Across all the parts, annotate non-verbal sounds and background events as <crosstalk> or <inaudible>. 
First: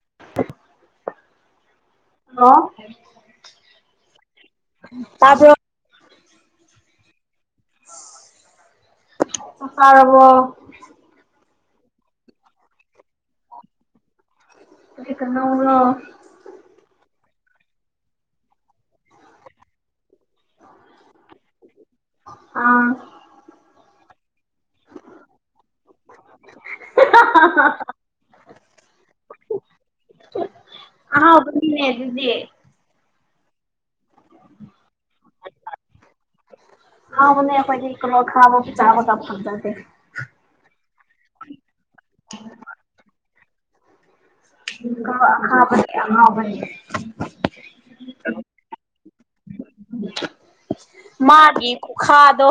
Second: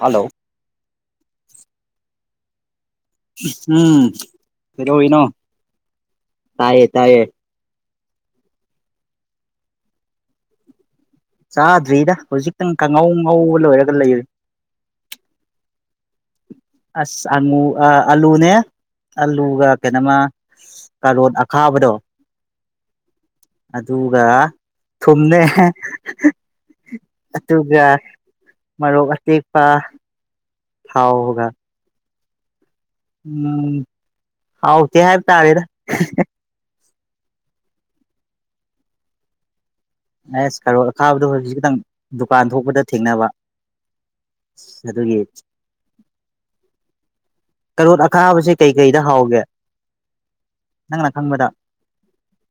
hello ꯍ ꯎꯝ ꯀꯩꯗꯧꯏꯅꯣ ꯇꯥꯕ꯭ꯔꯣ ꯇꯌꯦ ꯇꯌꯦ ꯇ ꯍꯥꯥ ꯍꯕꯣ ꯆꯥꯗ꯭ꯔꯤꯗ ꯍꯧꯖꯤꯛꯇꯪ ꯀꯥꯡꯉꯧ ꯉꯧꯕ ꯂꯣꯏꯔꯒ ꯂꯩꯔ ꯑꯗꯨ ꯀꯅꯥ ꯎꯅ ꯑꯁ ꯑꯉꯨ ꯑꯥꯂꯨꯅꯦ ꯑꯂꯨꯒ ꯀꯩꯅꯣꯃ ꯀꯂꯂꯣꯟ ꯑꯈꯥꯕꯗꯣ ꯑꯥ ꯑꯗꯨꯒ ꯊꯨꯝꯃꯦ ꯑꯗꯨꯒ ꯃꯔꯣꯛ ꯑꯇꯦꯛꯄ ꯊꯥꯎꯒ ꯗꯤꯑꯦ ꯎꯝ ꯍꯥꯎꯆꯦ ꯍꯥꯏꯕ ꯇꯥꯔꯦꯗ ꯑ ꯍ ꯀꯂꯣ ꯈꯥꯕꯣ ꯆꯥꯕ ꯆꯥ ꯈꯪꯗꯁꯦ ꯑꯁ ꯈꯔꯣ ꯑꯈꯥꯕꯗꯣ ꯍꯧꯖꯤꯛ ꯈꯤꯇꯪ ꯗꯨꯀꯥꯟ ꯊꯣꯛꯄꯗ ꯊꯦꯡꯅꯕ ꯑꯗꯨꯒꯤ <unintelligible> ꯍꯕꯅꯤ ꯀꯔꯣꯠ ꯑꯈꯥꯕꯁꯦ ꯀꯩꯀꯩꯗ ꯍꯥꯎꯒꯦ ꯅꯪꯅ ꯈꯪꯕꯗ ꯃꯥꯒꯤ ꯈꯨꯈꯥꯗꯣ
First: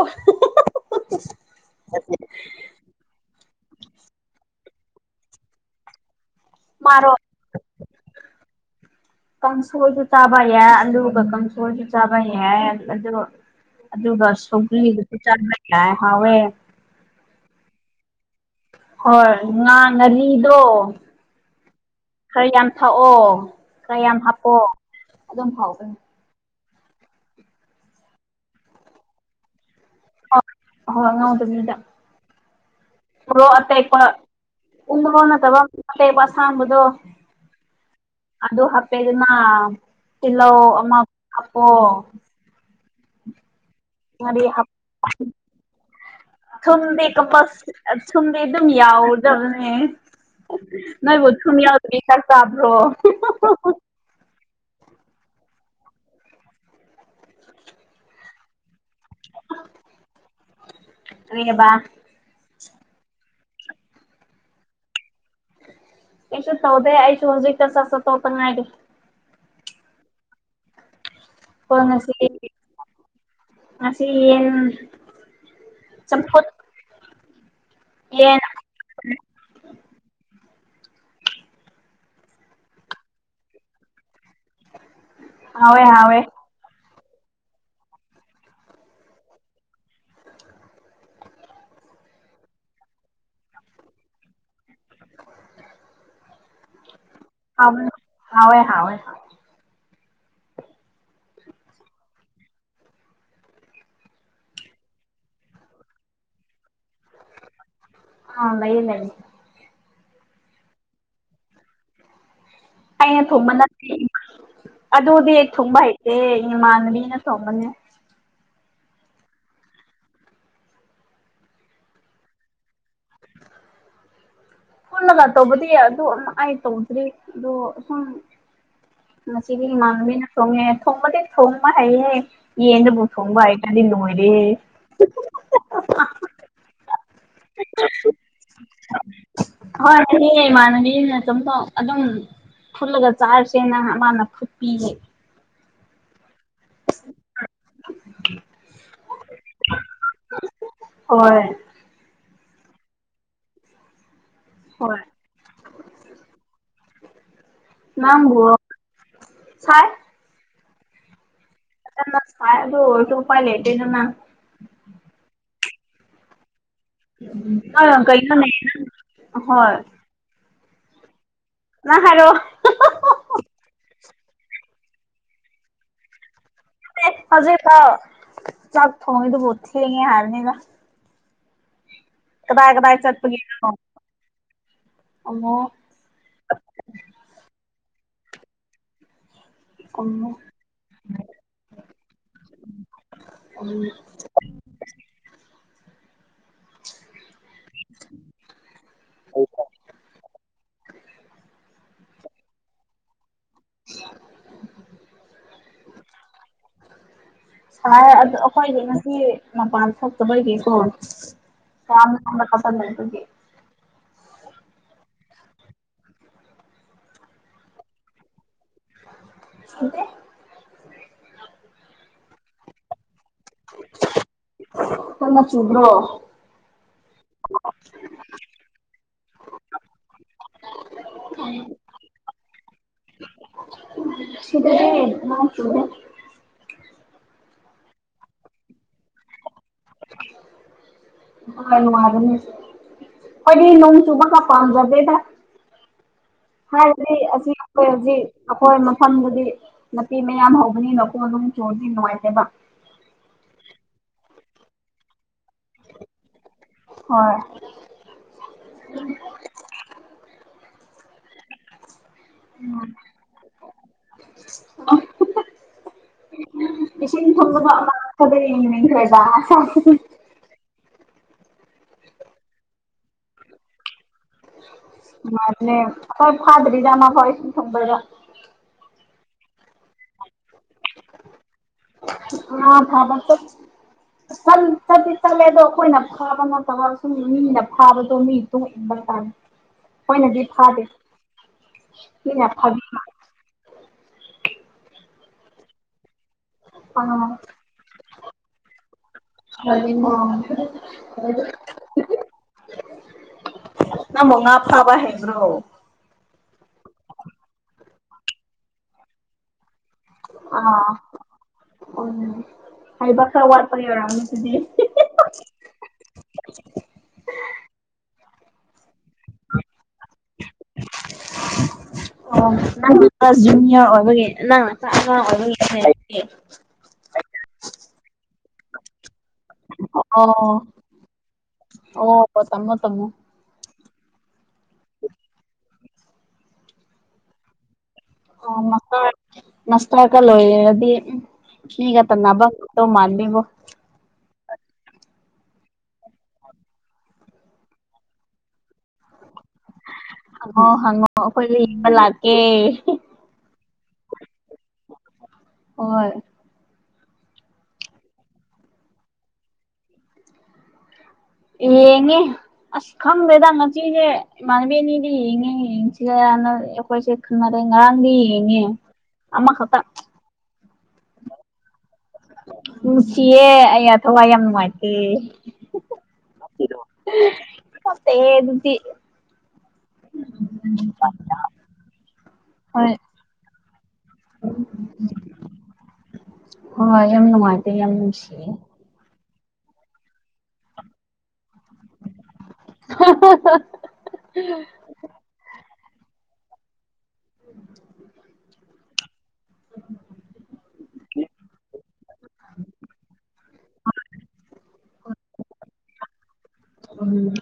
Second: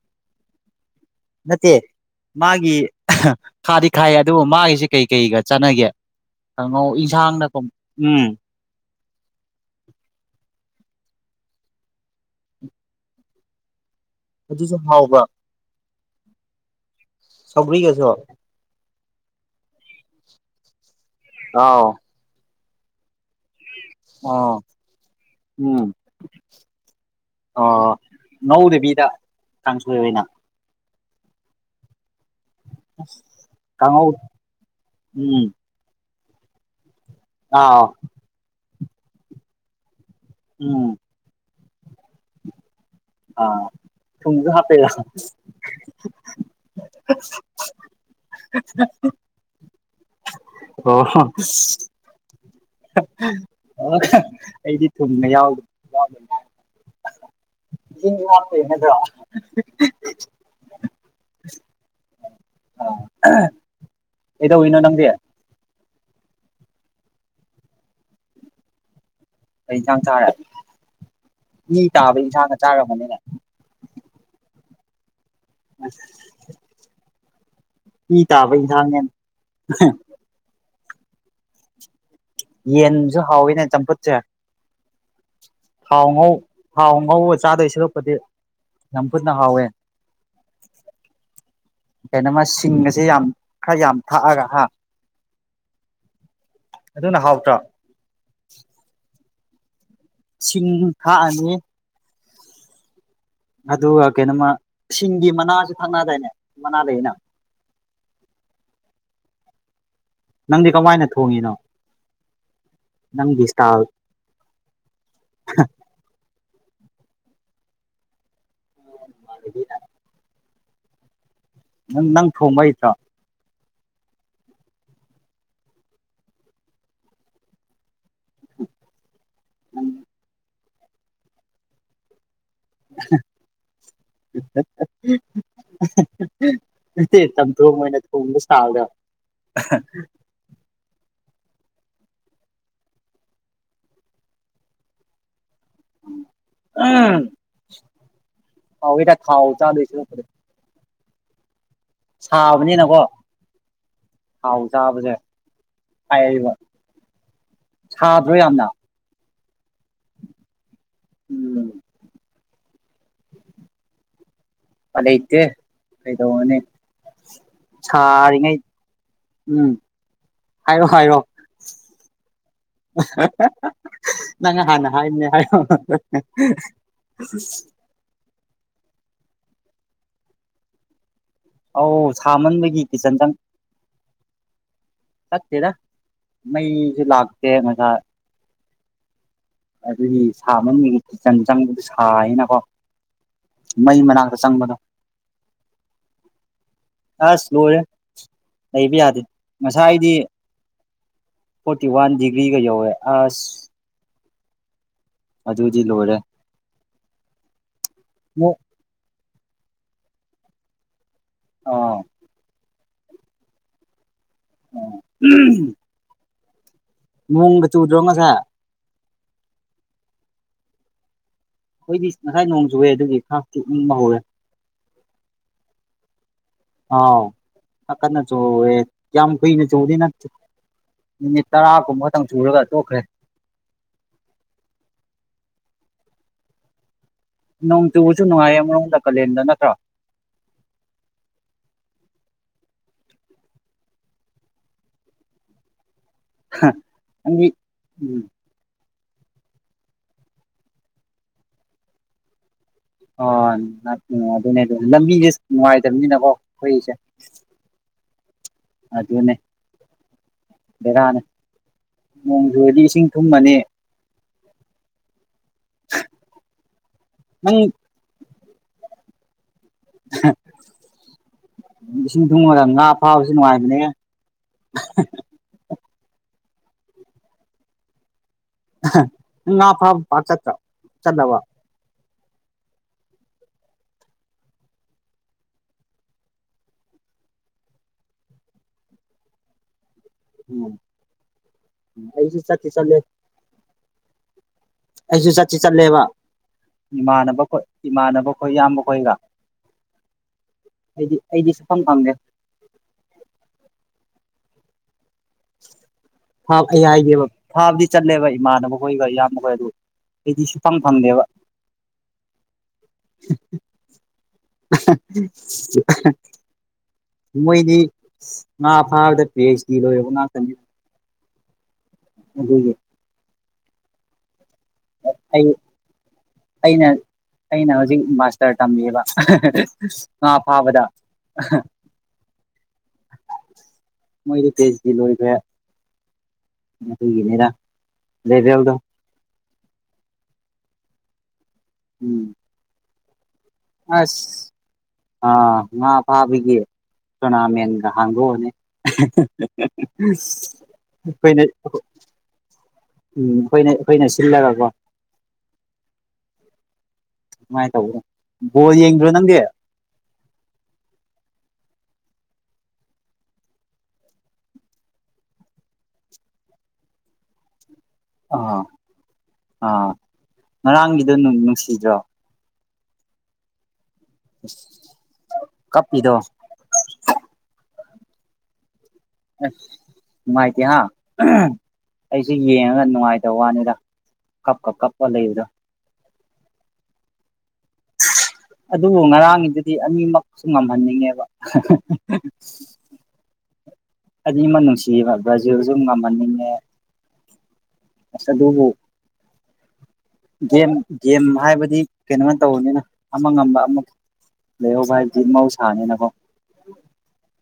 ꯅꯠꯇꯦ ꯃꯥꯒꯤ ꯈꯥꯗꯤ ꯈꯥꯏꯌꯦ ꯑꯗꯨ ꯃꯥꯒꯤꯁꯤ ꯀꯩ ꯀꯩꯒ ꯆꯠꯅꯒꯦ ꯀꯅ ꯃꯥꯔꯣ ꯏꯖꯍꯥꯟꯗꯀꯣ ꯎꯝ ꯀꯥꯡꯁꯣꯏꯁꯨ ꯆꯥꯕ ꯌꯥꯏ ꯑꯗꯨꯒ ꯀꯥꯡꯁꯣꯔꯁꯨ ꯆꯥꯕ ꯌꯥꯏ ꯑ ꯑꯗꯨꯒ ꯑꯗꯨꯁꯨ ꯁꯧꯒ꯭ꯔꯤꯒꯁꯨ ꯍꯥꯎꯕ꯭ꯔꯥ ꯆꯥꯕ ꯌꯥꯏ ꯍꯥꯎꯋꯦ ꯁꯑꯧꯒ꯭ꯀꯁꯨ ꯍꯣꯏ ꯉꯥ ꯉꯔꯤꯗꯣ ꯑꯥꯎ ꯈꯔ ꯌꯥꯝ ꯊꯥꯛꯑꯣ ꯈꯔ ꯌꯥꯝ ꯍꯥꯞꯄꯣ ꯑꯗꯨꯝ ꯐꯥꯎꯕꯅꯦ ꯑ ꯅꯧꯗꯕꯤꯗ ꯀꯥꯡꯁꯣꯏ ꯑꯣꯏꯅ ꯍ ꯉꯥꯎ ꯑꯗꯨ ꯃꯤꯗ ꯑꯇꯩ ꯀꯥꯡꯉꯧ ꯎꯅꯠꯇꯕ ꯀꯩꯕ ꯁꯥꯡꯥꯟꯕꯗꯣ ꯑꯥ ꯑꯗꯨ ꯍꯥꯄꯦꯗꯨ ꯃꯥ ꯄꯤꯂꯧ ꯎꯝ ꯑꯄꯣ ꯑꯥ ꯊꯁꯨ ꯍꯥꯄꯦꯔ ꯊꯨꯝꯗꯦ ꯀ ꯊꯨꯝꯗꯤꯦ ꯑꯗꯨꯝ ꯌꯥꯎꯗꯕꯅꯦ ꯑꯣ ꯅꯣꯏꯕꯨ ꯊꯨꯝ ꯌꯥꯎꯗꯕꯤ ꯆꯥꯛ ꯆꯥꯕ꯭ꯔꯣ ꯑꯣ ꯑꯩꯗꯤ ꯊꯨꯝꯕ ꯌꯥꯎꯗꯗ ꯑ ꯀꯔꯤꯕ <unintelligible> ꯑ ꯀꯩꯗꯣꯏꯩꯅꯣ ꯅꯪꯗꯤ ꯑꯩꯁꯨ ꯊꯧꯗ ꯑꯁꯨ ꯍꯧꯖꯤꯛ ꯀꯁ ꯇꯧꯉꯥꯏꯔꯦ ꯑꯩ ꯆꯥꯡ ꯔꯦ ꯃꯤ ꯈꯣꯏ ꯉꯁꯤ ꯇꯥꯕ ꯏꯟꯁꯥꯡꯅ ꯆꯥꯈ꯭ꯔꯔꯕꯅꯤꯅ ꯉꯁꯤ ꯌꯦꯟ ꯑꯝ ꯆꯝꯐꯨꯠ ꯄꯤ ꯌꯦꯟ ꯇꯥꯕ ꯋꯁꯥꯟꯤ ꯌꯦꯟꯁꯨ ꯍꯥꯎꯋꯤꯅꯦ ꯆꯝꯐꯨꯠꯁꯦ ꯍꯋꯦ ꯍꯋꯦ ꯍꯥꯎ ꯉꯧꯕ ꯆꯥꯗꯣꯏ ꯁꯂꯛꯄꯗꯤ ꯌꯥꯝ ꯐꯖꯅ ꯍꯥꯎꯋꯦ ꯀꯩꯅꯣꯃ ꯁꯤꯡ ꯑꯁꯦ ꯌꯥꯝ ꯈꯔ ꯌꯥꯝ ꯊꯥꯛꯑꯒ ꯍꯥ ꯑꯗꯨꯅ ꯍꯥꯎꯇ꯭ꯔꯣ ꯍꯣꯏ ꯍꯣꯏ ꯁꯤꯡ ꯊꯥꯛꯑꯅꯦ ꯑꯗꯨꯒ ꯀꯩꯅꯣꯃ ꯁꯤꯡꯒꯤ ꯃꯅꯥꯁꯨ ꯊꯛꯅꯗꯥꯏꯅꯦ ꯃꯅꯥ ꯂꯩꯌꯦꯅ ꯑ ꯂꯩꯅꯤ ꯂꯩꯅꯤ ꯅꯪꯗꯤ ꯀꯃꯥꯏꯅ ꯊꯣꯡꯉꯤꯅꯣ ꯑꯩꯅ ꯅꯪꯒꯤ ꯊꯨꯝꯕ ꯏꯁꯇꯥꯏꯜ ꯅꯠꯇꯦ ꯑꯗꯨꯗꯤ ꯊꯨꯝꯕ ꯍꯩꯇꯦ ꯏꯃꯥꯟꯕꯤꯅ ꯊꯣꯕꯅꯤ <unintelligible> ꯅꯪ ꯅꯪ ꯊꯣꯡꯝꯕꯇ ꯐꯨꯂꯒ ꯇꯧꯕꯗꯤ ꯑꯗꯨ ꯑꯃ ꯑꯩ ꯇꯧꯗ꯭ꯔꯤ ꯑꯗꯣ ꯁꯨꯝ ꯉꯗꯤ ꯏꯃꯥꯡꯕꯤꯅ ꯊꯣꯡꯉꯦ ꯊꯣꯡꯕꯗꯤ ꯊꯣꯡꯕ ꯍꯩꯌꯦ ꯌꯦꯅ ꯄꯨ ꯊꯣꯡꯕ ꯍꯥꯏꯇꯗꯤ ꯅꯣꯏꯔꯦ <unintelligible> ꯃꯣꯏ ꯑꯣꯏꯅ ꯊꯣꯡꯕꯥꯎꯔ ꯍꯣꯏ ꯃꯥꯅꯤ ꯅ ꯁꯝ ꯑꯗꯨꯝ ꯐꯨꯠꯂꯒ ꯆꯥꯔꯁꯦꯅ ꯃꯥꯅ ꯐꯨꯠꯄꯤꯌꯦ ꯎꯝ <unintelligible> ꯑꯥꯎ ꯏ ꯇ ꯈꯥꯎꯑꯣ ꯆꯥꯗꯁꯨ ꯑꯣꯏ ꯁꯥꯕꯅꯤꯅꯀꯣ ꯊꯥꯎ ꯍꯣꯏ ꯆꯥꯕꯁꯦ ꯍꯥꯏꯔꯤꯕ ꯁꯥꯗ꯭ꯔꯣꯏ ꯅꯪꯕꯨ ꯌꯥꯝꯅ ꯎꯝ ꯑ ꯑꯗꯨꯣ ꯑꯣꯔꯁꯨ ꯔꯄꯥꯥꯏ ꯂꯩꯗꯦꯗꯅ ꯐꯂꯇꯗꯅꯦ ꯍ ꯀꯩꯁꯨ ꯍꯣꯏ ꯍꯥꯏꯌꯣ ꯍꯥꯏꯌꯣ ꯉ ꯍꯥꯏꯔꯣ ꯅꯪ ꯍꯥꯟꯅ ꯍꯥꯏꯅꯦ ꯍꯥꯏꯌꯣ ꯍꯧꯖꯤꯦ ꯊꯒꯗ ꯄꯨꯊꯤ ꯍꯥꯔꯅꯦꯒ ꯑꯧ ꯁꯥꯃꯟꯕꯒꯤ ꯀꯤꯠꯆꯟꯗꯪ ꯆꯠꯄꯒꯤꯅꯣ ꯑꯃꯨꯛ ꯆꯠꯇꯦꯗ ꯃꯩꯁꯨ ꯂꯥꯛꯇꯦ ꯃꯁꯥ ꯑꯗꯨꯗꯤ ꯎꯝ ꯁꯥꯕ ꯐꯤꯆꯪ ꯆꯪꯕꯗꯨ ꯁꯌꯦꯅꯀꯣ ꯃꯩ ꯃꯅꯥꯛꯇ ꯆꯪꯕꯗꯣ ꯑꯁ ꯂꯔꯦ ꯂꯩꯕꯤ ꯌꯥꯗꯦ ꯍꯥꯏꯥꯏꯗꯤ ꯐꯣꯔꯇꯤ ꯋꯥꯟ ꯗꯤꯒ꯭ꯔꯤꯒ ꯌꯧꯋꯦ ꯑꯁ <inaudible> ꯍꯖꯤꯕꯨꯖꯤ ꯂꯣꯏꯔꯦ ꯍꯥꯏꯥꯏ ꯑꯗꯨ ꯑꯃꯨꯛ ꯑꯩꯈꯣꯏꯒꯤ ꯉꯁꯤ ꯃꯄꯥꯟ ꯊꯣꯛꯇꯕꯩꯒꯤꯀꯣ ꯑꯥ ꯌꯥꯝꯌꯥꯝ ꯀꯝꯕꯄꯒꯤ ꯎꯝ ꯅꯣꯡꯒ ꯆꯨꯗ꯭ꯔꯣ ꯉꯁꯦ ꯍꯗ ꯑꯩꯈꯣꯏꯗꯤ ꯉꯁꯥꯏ ꯅꯣꯡ ꯆꯨꯨꯔꯦ ꯑꯗꯨꯒꯤ ꯈꯥ ꯆꯅꯤꯡꯕ ꯍꯧꯔꯦ ꯎ꯭ꯔꯣ ꯑꯥꯎ ꯀꯗꯅ ꯆ ꯀꯌꯥꯝ ꯀꯨꯏꯅ ꯆꯣꯡꯗꯤ ꯅ ꯃꯤꯅꯤꯠ ꯇꯔꯥꯒꯨꯝꯕꯇꯪ ꯁꯨꯔꯒ ꯇꯣꯛꯈ꯭ꯔꯦ ꯁꯤꯗꯗꯤ ꯃꯥ ꯅꯣꯡ ꯆꯨꯕꯁꯨ ꯅꯨꯡꯉꯥꯏꯌꯦ ꯑꯃꯣꯗ ꯀꯥꯂꯦꯟꯗ ꯅꯠꯇ꯭ꯔꯥ ꯃꯥꯔ ꯃꯥꯔꯅꯤ ꯄ ꯅꯣꯡ ꯆꯨꯃ ꯀ ꯐꯥꯝꯖꯗꯦꯗ ꯍꯥꯏꯗꯤ ꯅꯪꯗꯤ ꯑꯁꯤ ꯑꯩꯈꯣꯏ ꯍꯧꯖꯤꯛ ꯎꯝ ꯑꯩꯈꯣꯏ ꯐꯐꯝꯗꯨꯗꯤ ꯅꯨꯄꯤ ꯃꯌꯥꯝ ꯍꯧꯕꯅꯤꯅ ꯅꯈꯣꯡ ꯑꯗꯨꯝ ꯆꯨꯔꯗꯤ ꯅꯨꯡꯉꯥꯏꯇꯦꯕ ꯑꯣ ꯑꯗꯨꯅꯦ ꯑꯗꯨ ꯅꯨꯡꯉꯥꯏꯇꯕꯅꯤꯅꯀꯣ ꯑꯩꯈꯣꯏꯁꯦ ꯍꯣꯏ ꯑꯗꯨꯗꯅꯦ ꯕꯦꯔꯥꯅꯦ ꯅꯣꯡꯖꯨꯨꯔꯗꯤ ꯏꯁꯤꯡ ꯊꯨꯝꯃꯅꯤ ꯏꯁꯤꯡ ꯅꯪ ꯊꯪꯗ ꯅꯤꯡꯈ꯭ꯔ ꯁ ꯏꯁꯤꯡ ꯊꯨꯡꯉꯒ ꯉꯥ ꯐꯥꯕꯁꯨ ꯅꯨꯡꯉꯥꯏꯕꯅꯦ ꯃꯅꯦ ꯑꯩꯣꯏ ꯐꯥꯗꯔꯤꯖꯥꯅꯥ ꯍꯣꯏꯁꯨ ꯊꯪꯝꯕ ꯄ ꯄ ꯆꯠꯠꯇ ꯆꯗꯕ ꯑ ꯊꯕ ꯇ ꯇꯗꯤ ꯇꯠꯂꯦ ꯑꯗꯣ ꯑꯩꯈꯣꯏꯅ ꯐꯥꯕ ꯅꯠꯇꯕ ꯁꯨꯝ ꯃꯤꯅ ꯐꯥꯕꯗꯣ ꯃꯤ ꯇꯨꯡ ꯏꯟꯕ ꯃꯣꯏꯅꯗꯤ ꯎꯝ ꯐꯥꯗꯦ ꯑꯩꯁꯨ ꯃꯤꯅ ꯆꯠꯇꯤ ꯐꯥꯕꯤ ꯆꯠꯂꯦ ꯑꯩꯁꯨ ꯆꯠꯁꯤ ꯆꯠꯂꯦꯕ ꯏꯃꯥꯟꯅꯕ ꯈꯣꯏ ꯏꯃꯥꯟꯅꯕ ꯈꯣꯏ ꯏꯌꯥꯝꯕ ꯈꯣꯏꯒ ꯑꯩꯗꯤ ꯑꯩꯗꯤ ꯁꯐꯝ ꯐꯪꯗꯦ ꯅ ꯃꯉꯥ ꯐꯥꯕꯍꯦ ꯑꯩ ꯍꯥꯏꯒꯦꯕ ꯐꯥꯕꯗꯤ ꯆꯠꯂꯦꯕ ꯏꯃꯥꯟꯅꯕ ꯍꯣꯏꯈ ꯏꯌꯥꯝꯕ ꯍꯣꯏ ꯑꯗꯨ ꯑꯩꯗꯤ ꯑ ꯁꯨꯐꯪ ꯐꯪꯗꯦꯕ ꯎ ꯍꯕ ꯁ ꯋꯥꯔꯄ ꯃꯣꯏꯅꯤ ꯃꯥ ꯐꯥꯗ ꯄꯦꯁ ꯂꯣ ꯑꯣ ꯏ ꯖꯨꯅꯤꯌꯔ ꯑꯣꯏꯕꯒ ꯅꯪ ꯑꯩ ꯆꯥꯛꯦ ꯑꯩꯅ ꯑꯩꯅ ꯍꯧꯖꯤꯛ ꯃꯥꯁꯇꯔ ꯇꯝꯃꯤꯕ ꯑꯣ ꯉꯥ ꯐꯥꯕꯗ ꯑꯣ ꯇꯃꯣ ꯇꯃꯣ ꯃꯣꯏꯗꯤ ꯐꯦꯁꯇ ꯂꯣꯏꯈ꯭ꯔꯦ ꯑꯩꯈꯣꯏꯒꯤꯅꯤꯔ ꯂꯩꯦꯗꯦꯜꯗ ꯅꯁ ꯍꯥꯏꯒꯂꯣꯗꯤꯒ ꯎꯝ ꯅꯕ ꯇꯧ ꯃꯥꯅꯤꯕꯨ ꯑ ꯉꯥ ꯐꯥꯕꯒꯤ ꯇꯣꯔꯅꯥꯃꯦꯟꯒ ꯍꯥꯡꯗꯣꯛꯑꯅꯤ ꯑꯩꯈꯣꯏꯅ ꯍꯪꯉꯣ ꯍꯪꯉꯣ ꯑꯩꯈꯣꯏ ꯂꯩꯡꯕ ꯂꯥꯛꯀꯦ ꯎꯝ ꯑꯩꯈꯣꯏꯅ ꯑꯩꯈꯣꯏꯅ ꯁꯤꯜꯂꯒꯀꯣ ꯍꯣꯏ ꯀꯃꯥꯏꯅ ꯇꯧꯕ ꯕꯣꯜ ꯌꯦꯡꯗ꯭ꯔꯣ ꯅꯪꯒꯤ ꯌꯦꯪꯏ ꯑꯁ ꯈꯪꯗꯦꯗꯉ ꯆꯦ ꯃꯅꯤꯕꯤꯅꯤꯗꯤ ꯌꯦꯉ ꯌꯦꯁꯤꯅ ꯑꯩꯈꯣꯏꯁꯦꯅꯔꯦ ꯉꯥꯔꯥꯡ ꯗꯤ ꯌꯦꯪꯏ ꯑꯥ ꯑꯥ ꯉꯔꯥꯡꯒꯤꯗꯣ ꯅꯨꯡꯁꯤꯗ꯭ꯔꯣ ꯅꯨꯪꯁꯤꯏꯌꯦ ꯑꯌꯥ ꯊꯋꯥ ꯌꯥꯝ ꯅꯨꯡꯉꯥꯏꯇꯦ ꯀꯞꯄꯤꯗꯣ ꯄꯛꯇꯦꯍꯦ ꯑꯗꯨꯗꯤ ꯑꯁ ꯅꯨꯡꯉꯥꯏꯇꯦ ꯍꯥꯥ ꯑꯩꯁꯦ ꯌꯦꯡꯉꯒ ꯍꯣꯏ ꯅꯨꯡꯉꯥꯏꯇꯕ ꯋꯥꯅꯤꯗ ꯀꯄ ꯀꯞ ꯀꯞꯄ ꯂꯩꯗ ꯍꯣꯌ ꯌꯥꯝꯅꯅꯨꯉꯥꯏꯇꯦ ꯃꯥ ꯌꯥꯝ ꯅꯨꯡꯁꯤ ꯑꯗꯨꯕꯨ ꯉꯔꯥꯡꯒꯤꯗꯨꯗꯤ ꯑꯅꯤꯃꯛꯁꯨ ꯉꯝꯍꯟꯅꯤꯡꯉꯦꯕ ꯑꯅꯤꯃꯛ ꯅꯨꯡꯁꯤ ꯃꯕ꯭ꯔꯥꯖꯦꯜ <inaudible> ꯒꯦꯝ ꯒꯦꯝ ꯍꯥꯏꯕꯗꯤ ꯀꯩꯅꯣꯃ ꯇꯧꯕꯅꯤꯅ ꯑꯃ ꯉꯝꯕ ꯑꯃ ꯂꯩꯍꯣꯚꯥꯏꯗꯤꯃꯎ ꯁꯅꯦ ꯅ ꯐꯣ ꯎꯝ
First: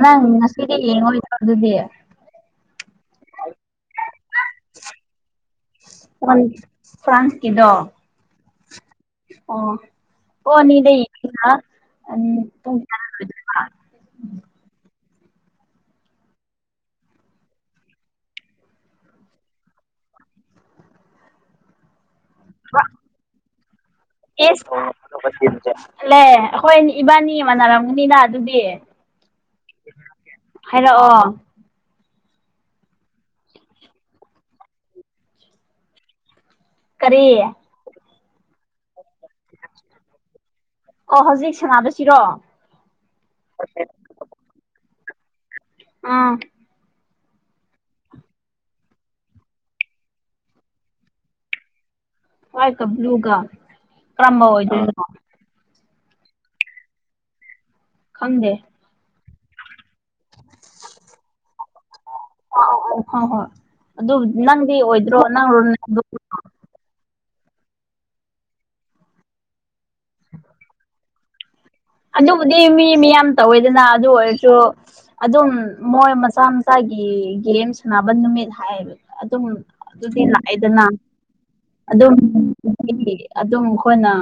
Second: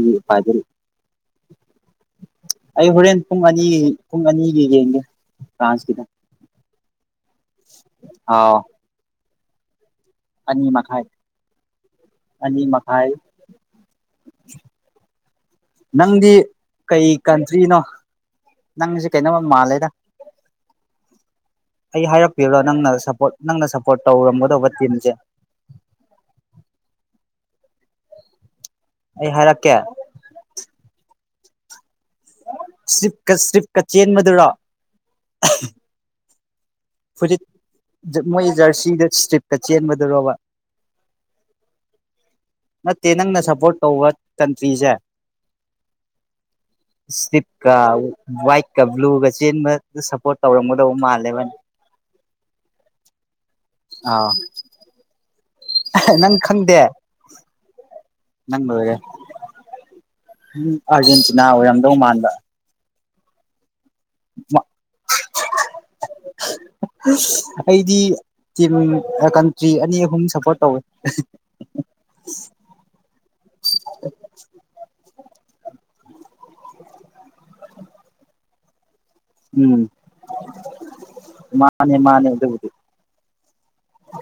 ꯅꯪ ꯉ ꯁꯤꯗꯤ ꯌꯦꯣꯏ ꯑꯗꯨꯗꯤ ꯑꯩ ꯍꯣꯔꯦꯟ ꯄꯨꯡ ꯑꯅꯤ ꯄꯨꯡ ꯑꯅꯤꯒꯤ ꯌꯦꯡꯒꯦ ꯐ꯭ꯔꯥꯟꯁꯀꯤꯗ ꯐ꯭ꯔꯥꯟꯁꯀꯤꯗ ꯑꯣ ꯑꯅꯤ ꯑꯣꯅꯤꯗ ꯃꯈꯥꯏ ꯌꯦ ꯑꯅꯤ ꯃꯈꯥꯏ <unintelligible> ꯅꯪꯗꯤ ꯀꯩ ꯀꯟꯇ꯭ꯔꯤꯅꯣ ꯅꯪꯁꯦ ꯀꯩꯅꯣꯝꯃ ꯃꯥꯜꯂꯦꯗ ꯑꯩ ꯍꯥꯏꯔꯛꯄ ꯇꯧꯔꯝꯒꯗꯧꯕ ꯇꯤꯝꯁꯦ ꯑꯩꯈꯣꯏ ꯏꯕꯥꯅꯤ ꯃꯥꯟꯅꯔꯝꯒꯅꯤꯅ ꯑꯗꯨꯗꯤ ꯑꯩ ꯍꯥꯏꯔꯛꯀꯦ ꯍꯥꯏꯔꯛꯑꯣ ꯁꯔꯤꯞꯀ ꯁ꯭ꯔꯤꯞꯀ ꯆꯦꯟ ꯃꯗꯨꯔ ꯀꯔꯤꯦ ꯃꯣꯏ ꯖꯔꯁꯤꯗ ꯏꯁꯇ꯭ꯔꯤꯞꯀ ꯆꯦꯟꯕꯗꯔꯣꯕ ꯑꯣ ꯍꯧꯖꯤꯛ ꯁꯥꯟꯅꯕꯁꯤꯔꯣ ꯅꯠꯇꯦ ꯅꯪꯅ ꯁꯞꯄꯣꯔꯠ ꯇꯧꯕ ꯀꯟꯇ꯭ꯔꯤꯁꯦ ꯑꯃ ꯏꯁꯞꯀ ꯋꯥꯏꯠꯀ ꯕ꯭ꯂꯨꯒ ꯆꯦꯟꯕꯗ ꯁꯞꯄꯣꯔꯠ ꯇꯧꯔꯝꯒꯗꯧꯕ ꯃꯥꯜꯂꯦꯕꯅ ꯍꯨꯒ ꯀ꯭ꯔꯝꯕ ꯑꯣꯏ ꯅꯪ ꯈꯪꯗꯦ ꯈꯪꯗꯦ ꯅꯪ ꯂꯣꯏꯔꯦ ꯎꯝ ꯑꯥꯔꯖꯦꯟꯇꯤꯅꯥ ꯑꯣꯏꯔꯝꯗꯧ ꯃꯥꯟꯕ ꯑꯧ ꯑꯧ ꯍꯣꯏ ꯍꯣꯏ ꯑꯗꯨ ꯅꯪꯗꯤ ꯑꯣꯏꯗ꯭ꯔꯣ ꯅꯪꯣ ꯑꯩꯗꯤ ꯇꯤꯝ ꯀꯟꯇ꯭ꯔꯤ ꯑꯅꯤ ꯑꯍꯨꯝ ꯁꯞꯄꯣꯔꯠ ꯇꯧꯋꯦ ꯑꯗꯨꯕꯨꯗꯤ ꯃꯤ ꯃꯤꯌꯥꯝ ꯇꯧꯋꯦꯗꯅ ꯑꯗꯨ ꯑꯣꯏꯔꯁꯨ ꯑꯗꯨꯝ ꯃꯣꯏ ꯃꯆꯥ ꯃꯆꯥꯒꯤ ꯒꯦꯝ ꯁꯥꯟꯅꯕ ꯅꯨꯃꯤꯠ ꯍꯥꯏꯌꯦꯕ ꯑꯗꯨꯝ ꯎꯝ ꯑꯗꯨꯗꯤ ꯂꯥꯛꯑꯦꯗꯅ ꯃꯥꯅꯦ ꯑꯗꯨꯝ ꯃꯥꯅꯦ ꯑꯗꯨꯕꯨꯗꯤ ꯑꯗꯨꯝ ꯈꯣꯏꯅꯥ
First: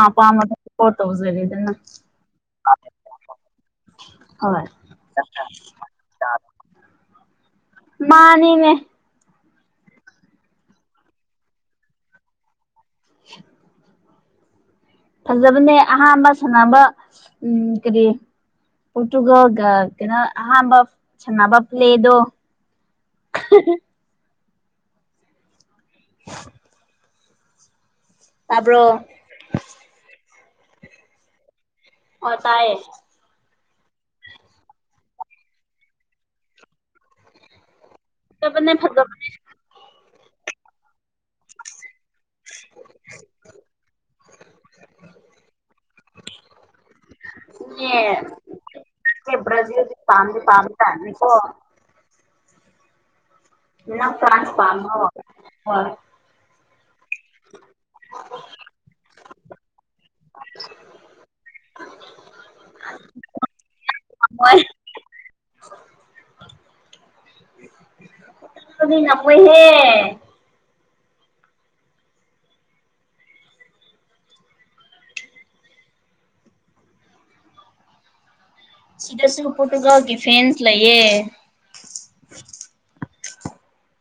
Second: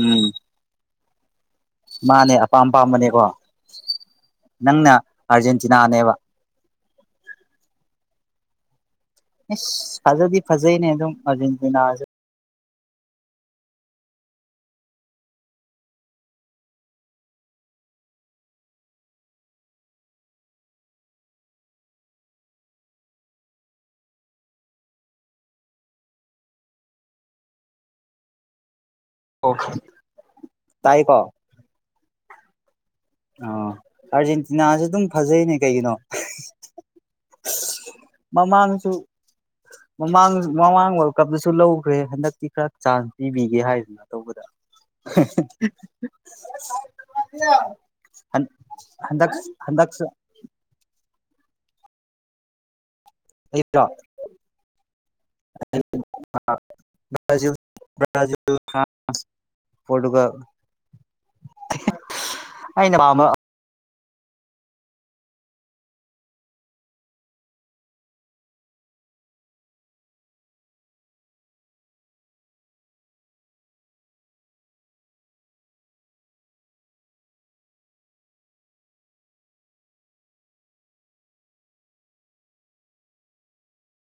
ꯎꯝ ꯐꯠꯇꯧꯖꯦ ꯃꯥꯅꯦ ꯑꯄꯥꯝ ꯑꯄꯥꯝꯕꯅꯦꯀꯣ ꯍꯣꯏ ꯅꯪꯅ ꯑꯥꯔꯖꯦꯟꯇꯤꯅꯥꯅꯦꯕ ꯃꯥꯅꯤꯅꯦ ꯏꯁ ꯐꯖꯗꯤ ꯐꯖꯩꯅꯦ ꯑꯗꯨꯝ ꯑꯔꯖꯦꯟꯇꯤꯅꯥꯁꯨ <inaudible> ꯐꯖꯕꯅꯦ ꯑꯍꯥꯟꯕ ꯁꯥꯟꯅꯕ ꯎꯝ ꯀꯔꯤ ꯄꯣꯇꯨꯒꯜꯒ ꯀꯩꯅꯣ ꯑꯍꯝꯕ ꯁꯅꯥꯕꯞ꯭ꯂꯦꯗꯣ <unintelligible> <unintelligible> ꯇꯕ꯭ꯔꯣ ꯇꯥꯏ ꯀꯣ ꯑꯥ ꯇꯥꯏꯌꯦ ꯑꯣ ꯑꯥꯔꯖꯦꯟꯇꯤꯅꯥꯁꯨꯦ ꯑꯗꯨꯝ ꯐꯖꯕꯅꯦ ꯃꯃꯥꯡꯁꯨ ꯐꯖꯕꯅꯦ ꯃꯃꯥꯡ ꯃꯃꯥꯡ ꯋꯥꯔꯜ ꯀꯞꯇꯁꯨ ꯂꯧꯈ꯭ꯔꯦ ꯍꯟꯗꯛꯇꯤ ꯈꯔ ꯆꯥꯟꯁ ꯄꯤꯕꯤꯒꯦ ꯍꯥꯏꯗ <unintelligible> ꯭ꯕꯔꯖꯤꯜꯗꯤ ꯄꯥꯝꯗꯤ ꯄꯥꯝꯕ ꯖꯥꯠꯅꯤꯀꯣ ꯑꯩꯔꯣ ꯅꯪ ꯐ꯭ꯔꯥꯟꯁ ꯐꯝꯕꯔꯣ <unintelligible> ꯄꯔꯣꯇꯨꯒꯜ ꯑꯩꯅ ꯄꯥꯝꯕ ꯃꯣꯏ <unintelligible> ꯉꯝꯃꯣꯏꯍꯦ ꯁꯤꯗꯁꯨꯒ ꯄꯨꯠꯇꯨꯒꯜꯒꯤ ꯐꯦꯟꯁ ꯂꯩꯌꯦ <inaudible>